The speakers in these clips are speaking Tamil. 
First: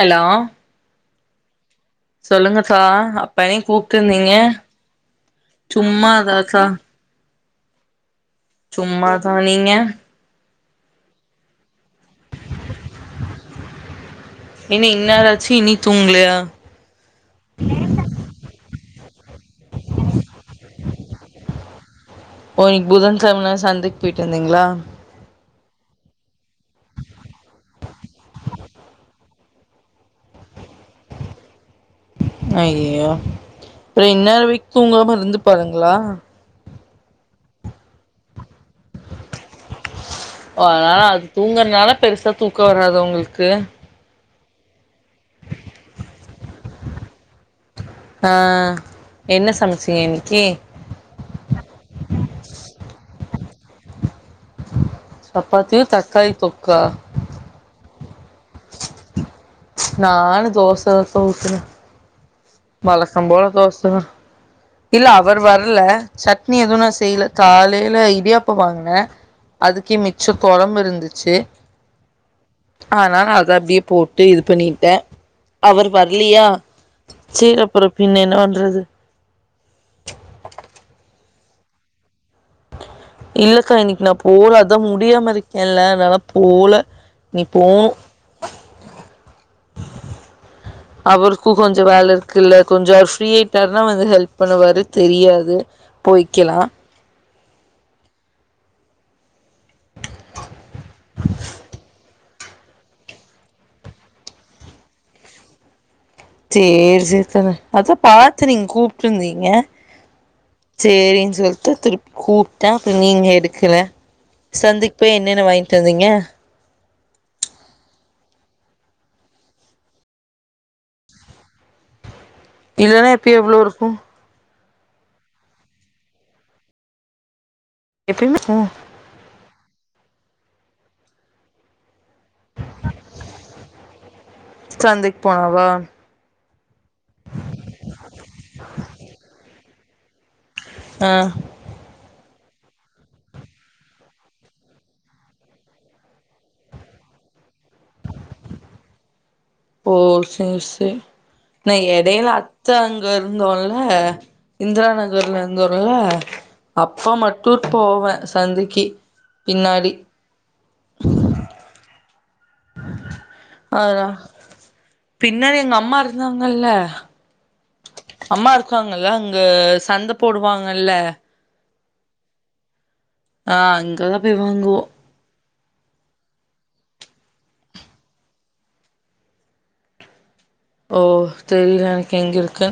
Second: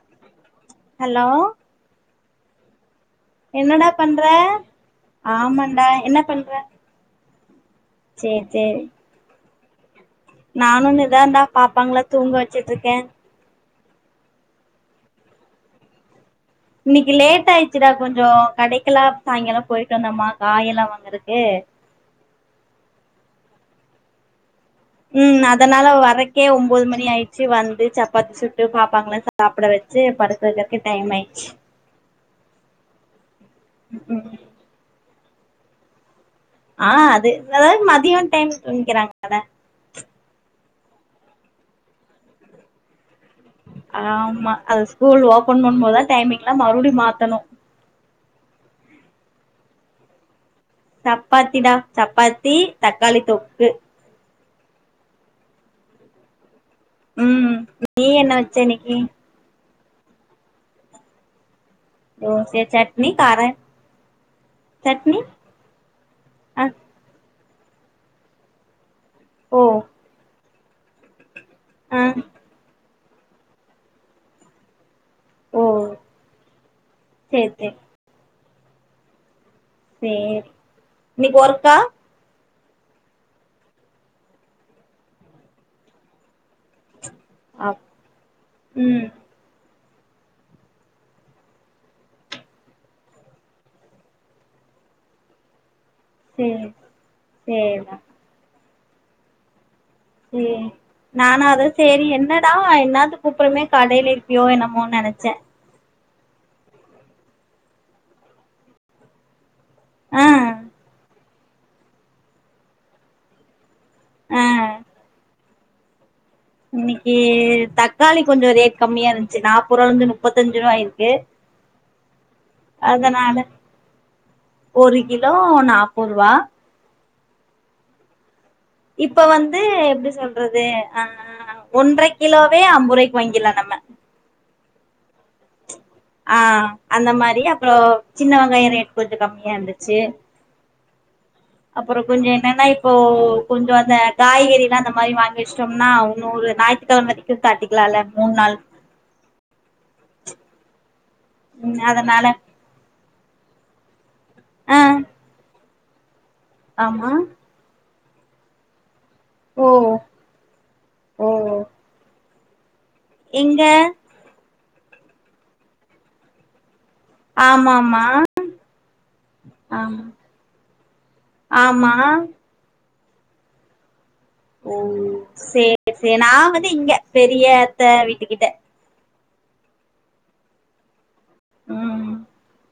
ஹலோ ஹலோ சொல்லுங்க சா என்னடா பண்ற ஆமான்டா என்ன பண்ற சும்மாதாக்கா சேரி சும்மா தா நீங்க நானு இதா ந்தா பாப்பாங்ள தூங்க வச்சிட்ருக்க என்ன இன்னேராச்சு இனி தூங்லியா இன்னக்கு லேட் ஆயிடுச்சுடா கொஞ்சோ கடைக்கெல்லா சாயங்காலோ போயிட்டு வந்தமா காயெல்லா வாங்கறக்கு ஓ இங் புதன் செமனால சந்தைக் போயிட்டு வந்தீங்ளா ம் அதனால வரக்கே ஒம்போது மணி ஆயிர்ச்சு வந்து சப்பாத்தி சுட்டு பாப்பாங்கள சாப்புட வச்சு படுக்க வக்கிறதுக்கே டைம் ஆய்ச்சு ஐய்யோ அப்புற ம் இன்ன வரக் தூங்காம இருந்துபாங்களா ஆ அது அதாது மதியோ டைம் தூங்கிறாங்கல்ல ஓ அது தூங்கறனால பெருசா தூக்க வராது ஒங்களுக்கு ஆமா அது ஸ்கூல் ஓபன் பண்ணு போதா டைமிங்கல்லா மறுடியு மாத்தணு ஆ என்ன சமச்சீங்க இன்னக்கி சப்பாத்தி டா சப்பாத்தி தக்காளி தொக்கு சப்பாத்தியு தக்காளி தொக்கா ம் நீ என்ன வெச்ச இன்னக்கி நானு தோச [unintelligible] ஊத்துன தோச சட்னி வழக்கம் கார போல தோச தா இல்ல சட்னி அவர் வர்ல சட்னி ஆ எது நா செய்ல காலையில இடியாப்போ வாங்குன ஓ அதுக்கே மிச் மிச்ச கொழம் இருந்துச்சு அ ஆனால அத அப்டியே போட்டு இது பண்ணிட்ட ஓ அவர் வர்லியா சேரி அப்றோ பின்ன என்ன பண்றது சேரி இன்னைக்கி ஒர்க்கா இல்லக்கா இன்னக்கி நா போல அதா முடியாம இருக்கேல்ல அதனால போல நீ போ அப் ம் அவருக்கு கொஞ்சோ வேல இருக்குல்ல கொஞ்சோ அவர் ஃப்ரீ ஆயிட்டாருன்னா வந்து ஹெல்ப் பண்ணுவாரு தெரியாது போய்க்கலா சேரி சேரிமா சே நானும் அது சேரி என்ன தான் என்னது கூப்பிடறமே கடையில இருப்பியோ என்னமோ நினைச்சேன் சேரி சேரி தானே அதான் பாத்து நீங்க கூப்டுயிருந்தீங்க ஆ சேரின் சொல்ட்டு திருப் கூப்டா அப்ப நீங்க எடுக்கல ஆ சந்தைக்கு போய் என்னென்ன வாங்கிட்டு வந்தீங்க இன்னேக்கு தக்காளி கொஞ்சோ ரேட் கம்மியா இருந்துச்சு நாப்போற் ரூவால இருந்து நுப்பத்திஞ்சு ரூவா ஆயிருக்கு [inaudible] இல்லன்னா அதனால எப்பயு எவ்ளோ இருக்கு ஒரு கிலோ நாப்போற் ரூவா எப்பயமே ம் இப்ப வந்து எப்டி சொல்றது ஆ ஒன்றரை கிலோவே ஐம்போருவாய்க்கு வாங்கிரலாம் நம்ம சந்தைக்கு போனாவா ஆ அந்த மாரி அப்புறோ சின்ன வெங்காயம் ரேட் கொஞ்சோ கம்மியா இர்ந்துச்சி ஆ அப்புறம் கொஞ்சொ என்னன்னா இப்போ கொஞ்சம் அந்த காய்கெறில்லா நம்ம அந்த மாரி வாங்கி வெச்ட்டோம்னா ஒன்னேறு நா களமதிக்கு காட்டிக்கலாம்ல மூணு நாள் ஓ சேரி சேரி நா ம் அதனால எடைய்யில அத்த அங்க இருந்தோன்ல ஆ இந்திரா நகர்ல இருந்தோல ஆமா அப்ப மட் டூர் போவேன் சந்திக்கி ஓ பின்னாடி ஓ எங்க ஆதா பின்னாடி எங்க அம்மா இருந்தாங்கல்ல ஆமாமா அம்மா இருக்காங்கல்ல அங்க ஆமா சந்த போடுவாங்கல்ல ஆமா ஆ அங்கதான் போய் வாங்குவோம் செ நா வந்து இங்க பெரியத்தை வீட்டு கிட்ட ஓ தெரியல ம் எனக்கு எங்க இருக்கு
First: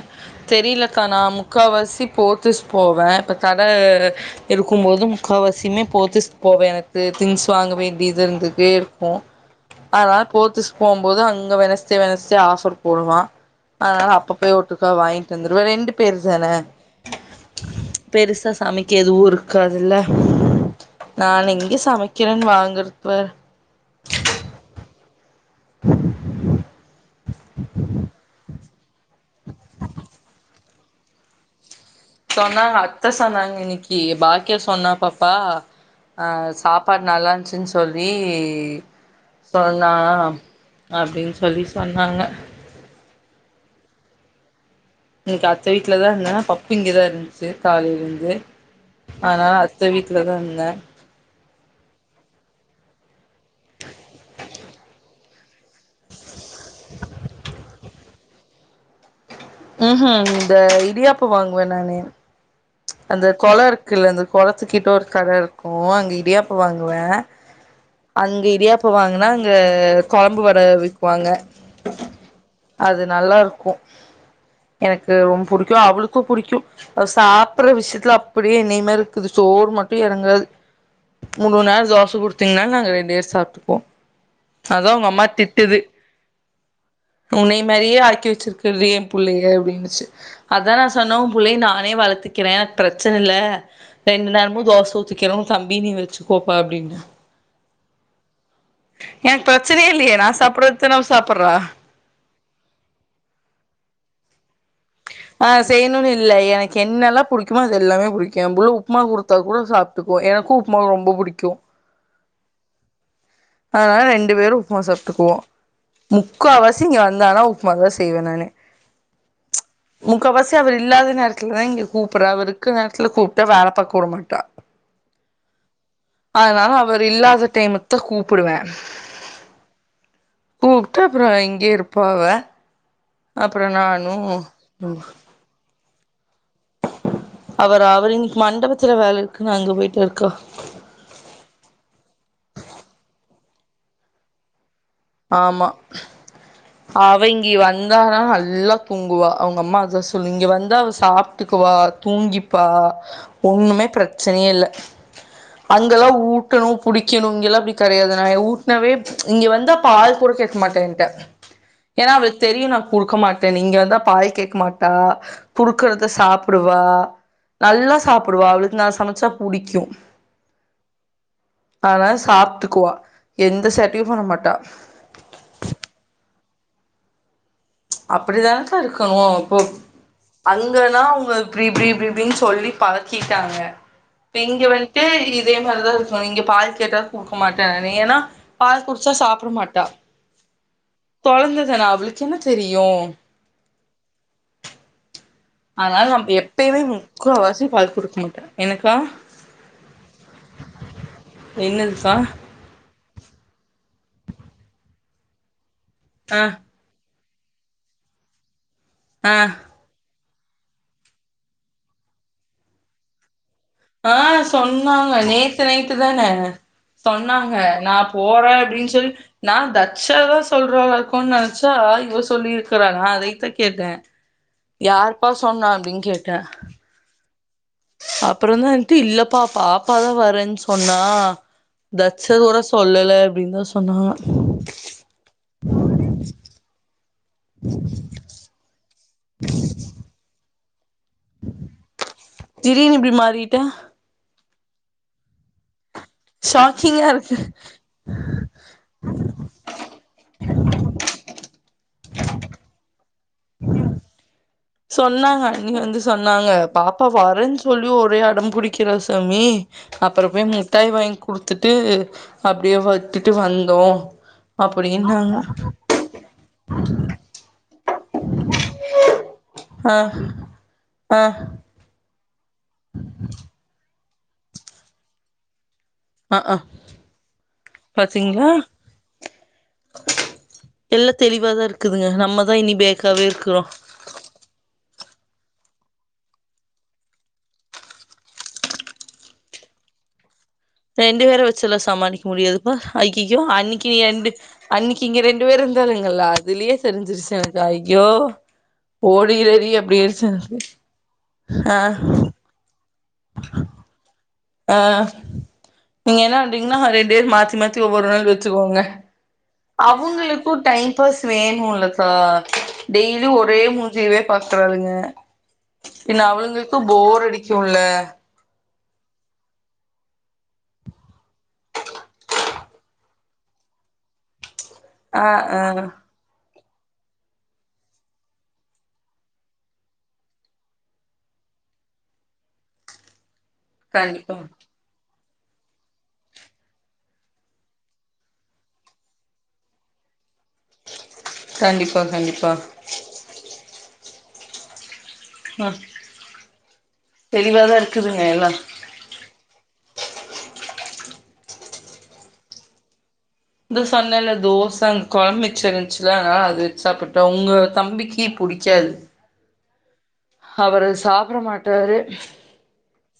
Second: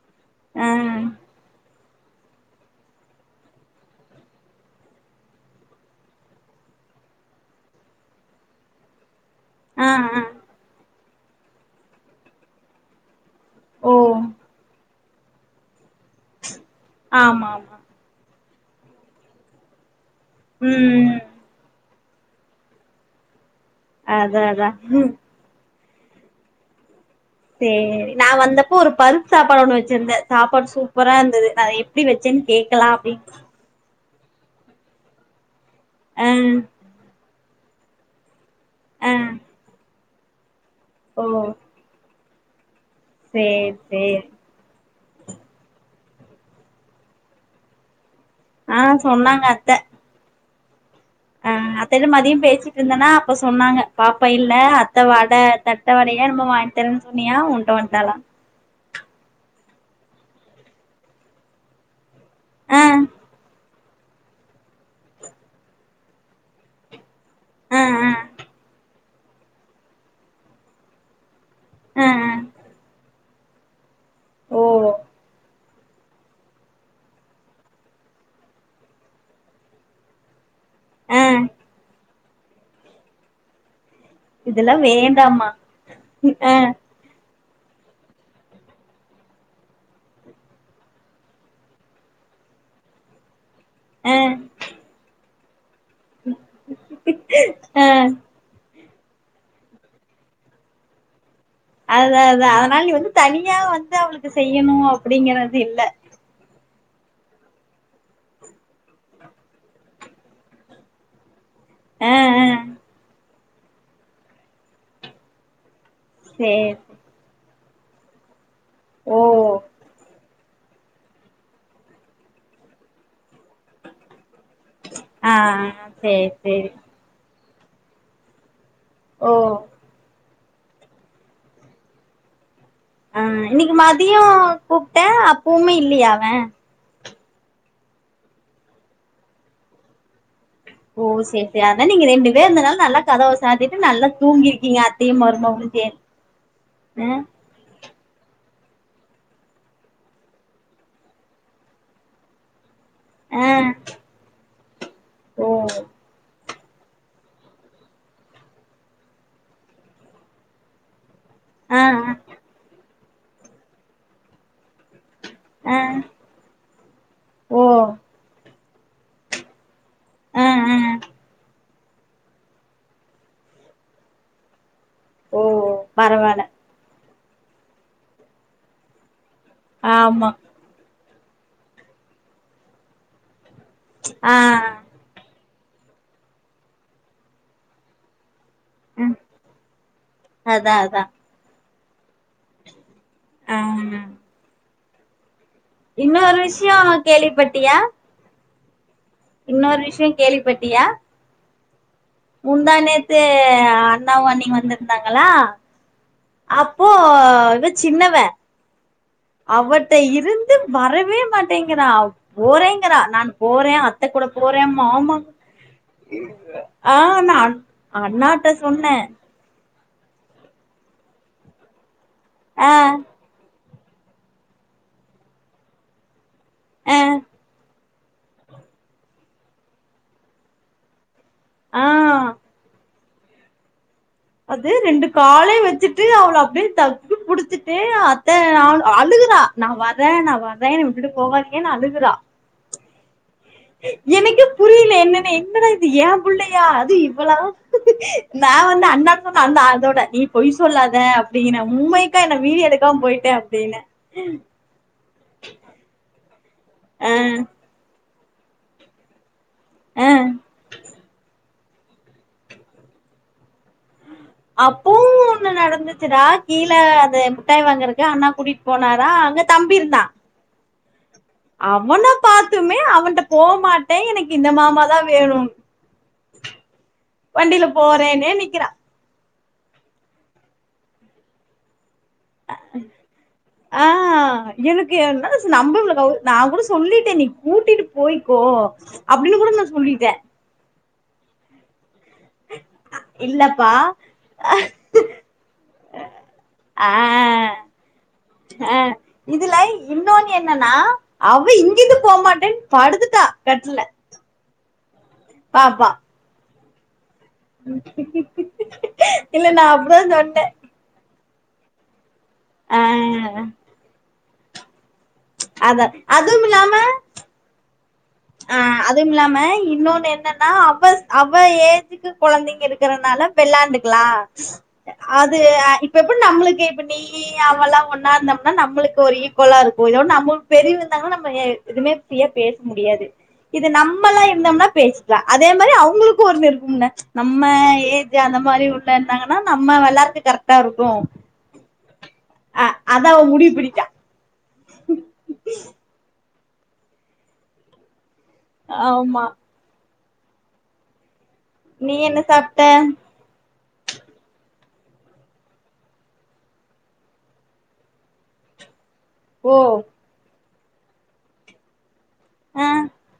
ஆ தெரியலக்கா நான் முக்காவசி போ த்தீஸ் போவேன் இப்போ தடை இருக்கும் போதும் முக்காவாசியுமே போத்தீஸ் போவேன் எனக்கு திங்ஸ் வாங்க வேண்டியது இருந்துட்தே இருக்கும் ஆ ஆ ஆதனால போத்தீஸ் போவும்போது அங்க வெனஸ்டே வெனஸ்டே ஆஃபர் போடுவான் ஓ அதனால அப்ப போய் ஒட்டுக்கா வாங்கிட்டு வந்துருவ ரெண்டு பேரு தானே ஆமா ஆமா பெருசா சமைக்க எதுவு இருக்காதுல்ல ம் நான் எங்கே சமைக்கிறேன்னு வாங்கறத்துவர் அதா அதா [inaudible] சேரி நான் வந்தப்போ ஒரு பருப் சாப்பாடு ஒண்ணு வெச்சிருந்தே சாப்பாடு சூப்பரா இருந்து து அது எப் எப்டி வெச்சன்னு கேட்கலா அப்டன்னு பாக்கிய சொன்னா பாப்பா ஆ சாப்பாடு நல்லா இருந்துச்சின்னு சொல்லி ஆ சொன்னா ஓ அப்டின்னு சொல்லி சொன்னாங்க சேரி சேரி இன்னிக்கு அத்த வீட்ல தான் இருந்த பப்பு இங்கதான் இருந்துச்சு காலைலருந்து ஆ சொன்னாங்க அதனால அத்த வீட்டு இருந்தே அ அத்தட்ட மதியம் பேசிட்டு இருந்தனா அப்ப சொன்னாங்க பாப்பா இல்ல அத்த வட தட்டவடய என்மோ வாங்கித்தரனு சொன்னியா உண்ட்டா வண்ட்டாளா ம் ஹும் இந்த இடியாப்போ வாங்குவேன் நானே ஆ அந்த கொளம் இருக்குல்ல அந்த கொளத்துக்கிட்ட ஒரு கட இருக்கும் அங்க இடியாப்போ வாங்குவே ஆ ஆ அங்க இடியாப்போ வாங்குன்னா இங்க கொழம்பு வட விக்குவாங்க ஆ ஆ அது நல்லாருக்கும் ஓ எனக்கு ரொம்ப புடிக் கு அவளுக்கு புடிக்கும் சா ப்புற விஷயத்துல அப்டியே என்னைய மாரி இருக்குது சோறு மட்டும் எறங்காது ஆ மூணு நேரம் தோச கொடுத் திங்கன்னாலும் நாங்க ரெண்டு பேர் சாப்ட்டுப்போம் இதெல்லா அதான் உங்க அம்மா வேண்டாமா திட்டுது ஆ உன்னைய மாரியே ஆக்கி வச்சிருக்குற என் புள்ளைய அப்டினுச்சு அதான் நா சொன்னவும் புள்ளைய நானே வளத்து க்கன பிரச்சன இல்ல ஆ ரெண்டு நேரமும் தோச ஊத்திக்கனும் தம்பி நீ வச்சு கோப்பா அப்டின்னு ஆ எனக்கு பிரச்சனயே இல்லயே நா சாப்ட்றது தானே அவ சாப்ட்றா அ அத அதனால நீ வந்து தனியா வந்து அவளுக்கு செய்யணு அப் ஆ செய்ணுன்னு இல்ல எனக்கு என்னெல்லா புடிக்குமோ அது எல்லாமே புடிக்கும் எம்பிள்ள உப்மா கொடுத்தா கூட சாப்ட்டுக்கும் எனக்கும் உப் மா ரொம்ப புடிக்கும் ஆ ஆ அதனால ரெண்டு பேரும் உப்மா சாப்ட்டுக்குவோம் சேரி முக்காவாசி இங்க வந்தானா உ ப்மா தா செய்வன் நானு ஓ. முக்காவாசி அவ இல்லாத நேரத்துலதா இங்க கூப்பிற அவரிக்குற நேரத்துல கூப்ட்டா வேல பாக்கவிடமாட்டா ஆ செரி செரி அவரில்லாத டைமுக்கு தா கூப்டுவேன் ஓ கூப்ட்டா அப்றம் இங்கே இருப்பா அவ ஆ அப்றோ இன்னிக்கு நானு மதியம் கூப்ட்டே அப்வுமே இல்லியா அவே அவர் அவர் இன்னைக்கு மண்டபத்துல வேல இருக்குன்னு அங்க போயிட்டாரு கா ஓ செரி செரி அதனா நீங்க ரெண்டு பேர் இருந்தனால நல்லா கதவ சாத்திட்டு நல்லா தூங்கிருக்கீங்க அத்தையு ஆமா மருமகளு சேந்து அவ இங்கே வந் வந்தானா நல்லா தூங்குவா அவுங்க அம்மா அதா சொல்லு இங்க வந்தா அவ சாப்ட்டுக்குவா தூங்கிப்பா ஆ ஆ ஒண்ணுமே பிரச்சனேயே இல்ல ஓ அங்கெல்லாம் ஊட்டணும் புடிக்கணும் இங்கெல்லாம் அப்டி கெடையாது நான் ஊட்டினாவே இங்க வந்து பால் கூட கேக்க மாட்டெண்ட ஆ ஏன்னா அவலு ஆ தெரியு நான் குடுக்க மாட்டேனு இங்க வந்தா பால் கேக்க மாட்டா ஆ குடுக்கறத சாப் டுவா ஓ நல்லா சாப்டுவா அவளுக்கு நா சமச்சா புடிக்கும் ம் ம் அவ சாப்ட்டுக்குவா எந்த சேட்டையும் பண்ண மாட்டா ஓ ஓ பரவால அப்டிதான்கா இருக்கணும் இப்போ ஆமா அங்கதான் அவுங்க ப்டி ப்டி ப்டின்னு சொல்லி பழக்கிட்டாங்க ஆ ப்ப இங்க வ து இதே மாரிதான் இருக்கும் நீங்க பால் கேட்டாவே குடுக்க மாட்டேன் ஏன்னா பால் குடிச்சா ம் சாப்ட மாட்டா அதா அதா கொழந்ததானே அவளுக்கு என்ன தெரியும் ஆ. அதனால நம்ம இன்னொரு விஷயோ எப்பயுமே முக்காவாசி கேள்விப்பட்டியா பால் குடுக்க மாட்ட எனக்கா இன்னொரு விஷயம் கேள்விப்பட்டியா என்னதுப்பா முந்தா நேத்து அண்ணாவு அன்னியும் வந்துருந்தாங்களா ஆ அப் ஓ இவ ஜின்னவ ஆ அவட்ட இருந்து வரவே மாட்டேங்கறா போறேங்கறா நான் போற ஆ சொன்னாங்க நேத்து நைட்டு தான ஆ நா சொன்னாங்க நா போற அண்ணாட்ட அப்டின் சொன்னே சொல் நா தட்ச் செய்லா சொல்றாங்க இருக்கும் நெனைச்சா இவ ஆ சொல்யிருக்கறாங்க அதை த கேட்டன் யாருப்பா சொன்னா அப்டின் கேட்ட அ அப்புறோம் தாண்டு இல்லப்பா பாப்பா தா வரேன் சொன்னா ஆ தட்சதோட சொல்லல அப்டின் தா சொன்னாங்களா அது ரெண்டு காலையும் வச்சுட்டு அவள அப்டியே தப்பி புடிச்சுட்டு அத்த ஆ அலுகுறா நான் வரே நா வர்றே என்ன விட்டு போகாதிங்கனு அழுகுறா திடீர்னு இப்டி மாறிட்டா எனக்கு புரியில என்னன்னு என்னடா இது ஏன் புள்ளையா அது ஷாக்கிங்கா இவ்ளா இருக்கு நா வந்து அண்ணாட அண்ணா அதோட நீ பொய் சொல்லாத அப்டினு மும்மை க நா வீடியோ எடுக்காம போயிட்ட அப்டின்ன சொன்னாங்க அண்ணி வந்து சொன்னாங்க பாப்பா அ வரேன் சொல்லி ஒரே அடம் புடிக்கிறா சமி அ அப்புறப்பே முட்டாய் வாங்கி குடுத்துட்டு அப்டியே விட்டுட்டு வந்தோம் அப்பவும் ஒன்னு நடந்துச்சுடா கீழ அத முட்டாய் வாங்கறக் யா அண்ணா கூட்டிட் போனாரா அங்க தம்பி ஆ இருந்தா ஆ அவன பாத்துமே அவன்ட்ட போமாட்டே எனக்கு இந்த மாமா தா வேணு ஆ ஆ வண்டியில போறேன்னே பாத்தீங்களா நிக்கறா எல்லா தெளிவாதா இருக்குதுங்க நம்மதான் இனி பேக்காவே இருக்கறோம் ஆ எனக்கு என்னஸ் நம்மவளுக்கு நா கூட சொல்லிட்டே நீ கூட்டிட்டு போய்கோ அப்டினு கூட நா சொல்லிட்ட ரெண்டு பேர வச்சில்லா சமாளிக் முடியாதுப்ப அய்யோ இல்லப்பா அன்னிக்கு யெண்டு அன்னிக்கு இங்க ரெண்டு பேரு இருந்தாள்கள அதுலயே செரிஞ்சிருச்சு எனக்கு ஐயோ அ இதுல ஓடிரடி அப்டிருச்சு இன்னொன்னு எனக்கு என்னன்னா அவ இங்கிருந்து ஆ போகமாட்டென் படுத்துட்டா கட்டுல ஆ பாப்பா நீங்க என்ன பண்றீங்கனா ரெண்டேர் மாத்தி மாத்தி ஒவ்வொரு நாள் வச்சிக்கோங்க இல்ல நா அப்பதா சொன்னே அவுங்களுக்கு டைம் ப்பஸ் வேணும்லதா ஆ டெய்லி ஒரே மூஞ்சுயவே பாக்குறாளுங்க அதா என்ன அதுவும் அவள்ங்களுக்கு போர் அடிக்கும்ல அ அதுவுமில்லாம இன்னொன்னு என்னன்னா அவ அவ ஏஜ் க்கு கொழந்தைங்க இருக்கறதனால வெள்ளாண்டுக்கலாம் ஆ அது ஆ இப்ப இப்ப நம்ளுக்கு இப்ப நீ நீ அவல்லா ஒன்னா இருந்தோம்னா நம்ளுக்கு ஒரு ஈக்குவலா இருக்கு இதோட நம்மளுக்கு பெரியவங்க இருந்தாங்கான நம்ம ஏ எதுமே ஃப்ரீயா பேச முடியாது இது நம்மலா கண்டிப்பா இருந்தோம்னா பேசிக்கலாம் அதே மாரி அவுங்களுக்கும் ஒரு இருக்கும்ன நம்ம ஏஜ் அந்த மாரி உள்ள இருந்தாங்கன்னா நம்ம வெளார்த்துக்கு கரெக் டருக்கும் கண்டிப்பா கண்டிப்பா அ அத அவ முடிவு பண்ணிட்டா அ தெளிவாதா இருக்குதுங்க எல்லா ஆமா நீ என்ன சாப்ட இது சொன்னல்ல தோசங் கொழம் மிச்சருந்ச்சுல அதனால அது வெச் சாப்பிட்டோ உங்க தம்பிக்கு புடிக்காது ஓ அவரு சாப்பிட மாட்டாரு ஆ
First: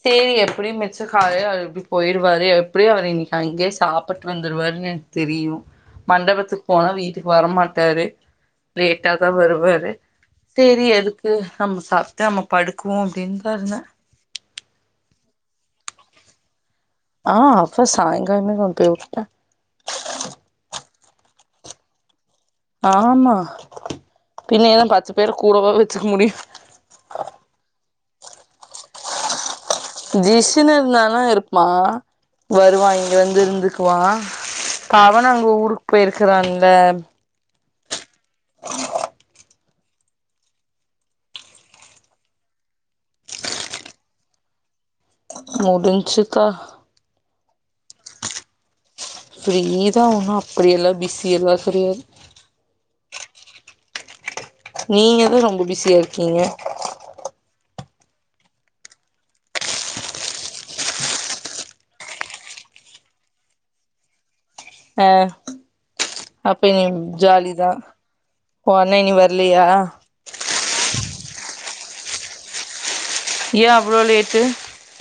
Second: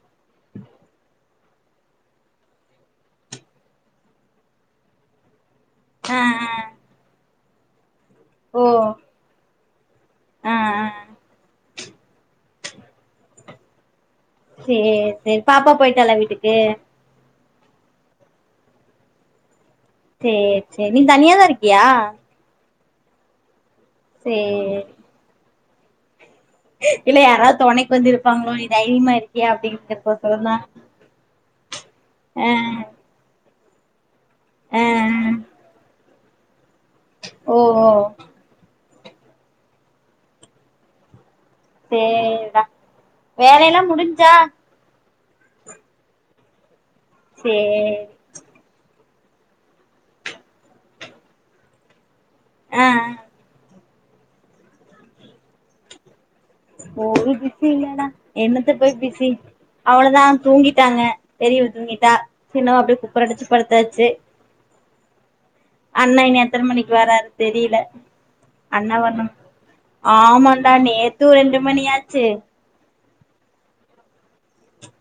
சேரி எப்படியு மிச்ச காலில அது போயிருவாரு எப்படியு அவரு இன்னிக் அங்யே சாப்பிட் வந்துருவாருன் எனக் தெரியு ஆ ஆ மண்டபத்துக் போனா வீட்டுக்கு வரமாட்டாரு ஓ லேட்டாதா வருவாரு ஆ ஆ செநரி எதுக்கு நம்ம சாப்பட்டு நம்ம படுக்குவோ அப்டின்தா இருந்த சேர் சேர் பாப்பா போய்ட்டலா வீட்டுக்கு ஆ அப்ப சாயங்காலமே கொண்ட் போய் உட்ட சேர் சேர் நீ தனியாதா இருக்கியா ஆமா பின்ன சேரி என்ன பத்து பேர கூடவா வெச்சுக்க முடியு இல்ல யாராவ்த் தொணைக் வந்துருப்பாங்களோ நீ தைரிமா இருப்பியா அப்படின் ஜிஷன் இருந்தானா இருப்பா ஆ வருவா இங்க வந்து இருந்துக்குவா ஆ ப்ப அவனு அங்க ஊருக் போயிருக்கிறான்ல ஓ ஓ [unintelligible] சேரிடா வேலயெல்லா முடிஞ்சா முடின்சுக்கா சே ஃப்ரீ தா ஒன்னு அப்படியெல்லா பிசி எல்லா கெடயாது ஆ‌ அ நீங்கதா ரொம்ப பிஸியா இருக்கீங்க ஒரு பிஸி இல்லடா என்னத்த போய் பிஸி அவ்வளதா தூங்கிட்டாங்க பெரியவ தூங்கிட்டா சின்னவ அப்டே குப்பரடிச்சு படுத்தாச்சு ஆ அண்ண அப்ப எத்தன இனி மணிக்கு வராரு ஜாலிதா தெரில ஒ அண்ணே இனி அன்னவர்ணம் வர்லியா ஆமாண்டா நேத்து ரெண்டு மணியாச்சி ஏ அவ்ளோ லேட்டு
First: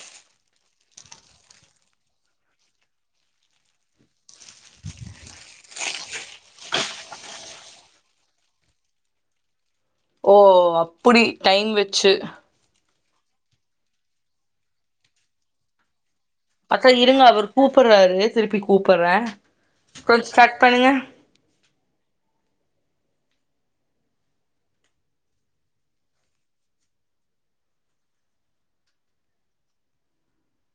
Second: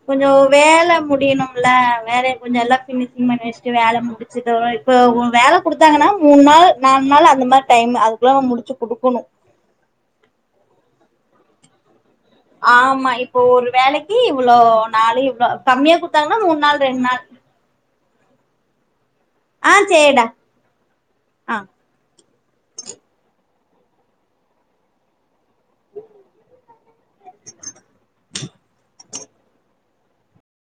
கொஞ்சோ வேல முடியணும்ல வேலய கொஞ்ச எல்லா பினிஷிங் பண்ணி வெஷ்ட்டு வேல முடி ச்சிட்டு வர இப்ப வேல குடுத்தாங்கன்னா மூண் நாள் நால் நாள் அந்த மாரி டைம் அதுக்குள்ள நாம் முடிச்சு குடுக்கணு ஓ அப்படி டைம் வெச்சு ஆமா இப்போ ஒரு வேலைக்கி இவ்வளோ நாளு இவ்ளோ கம்மியா கு த்தாங்னா மூண் அக்கா இருங்க அவரு கூப்பிற்றாரு திருப்பி கூப்பிற்றே ஆ சேரிடா கொஞ்ச் கட் பண்ணுங்க ஆ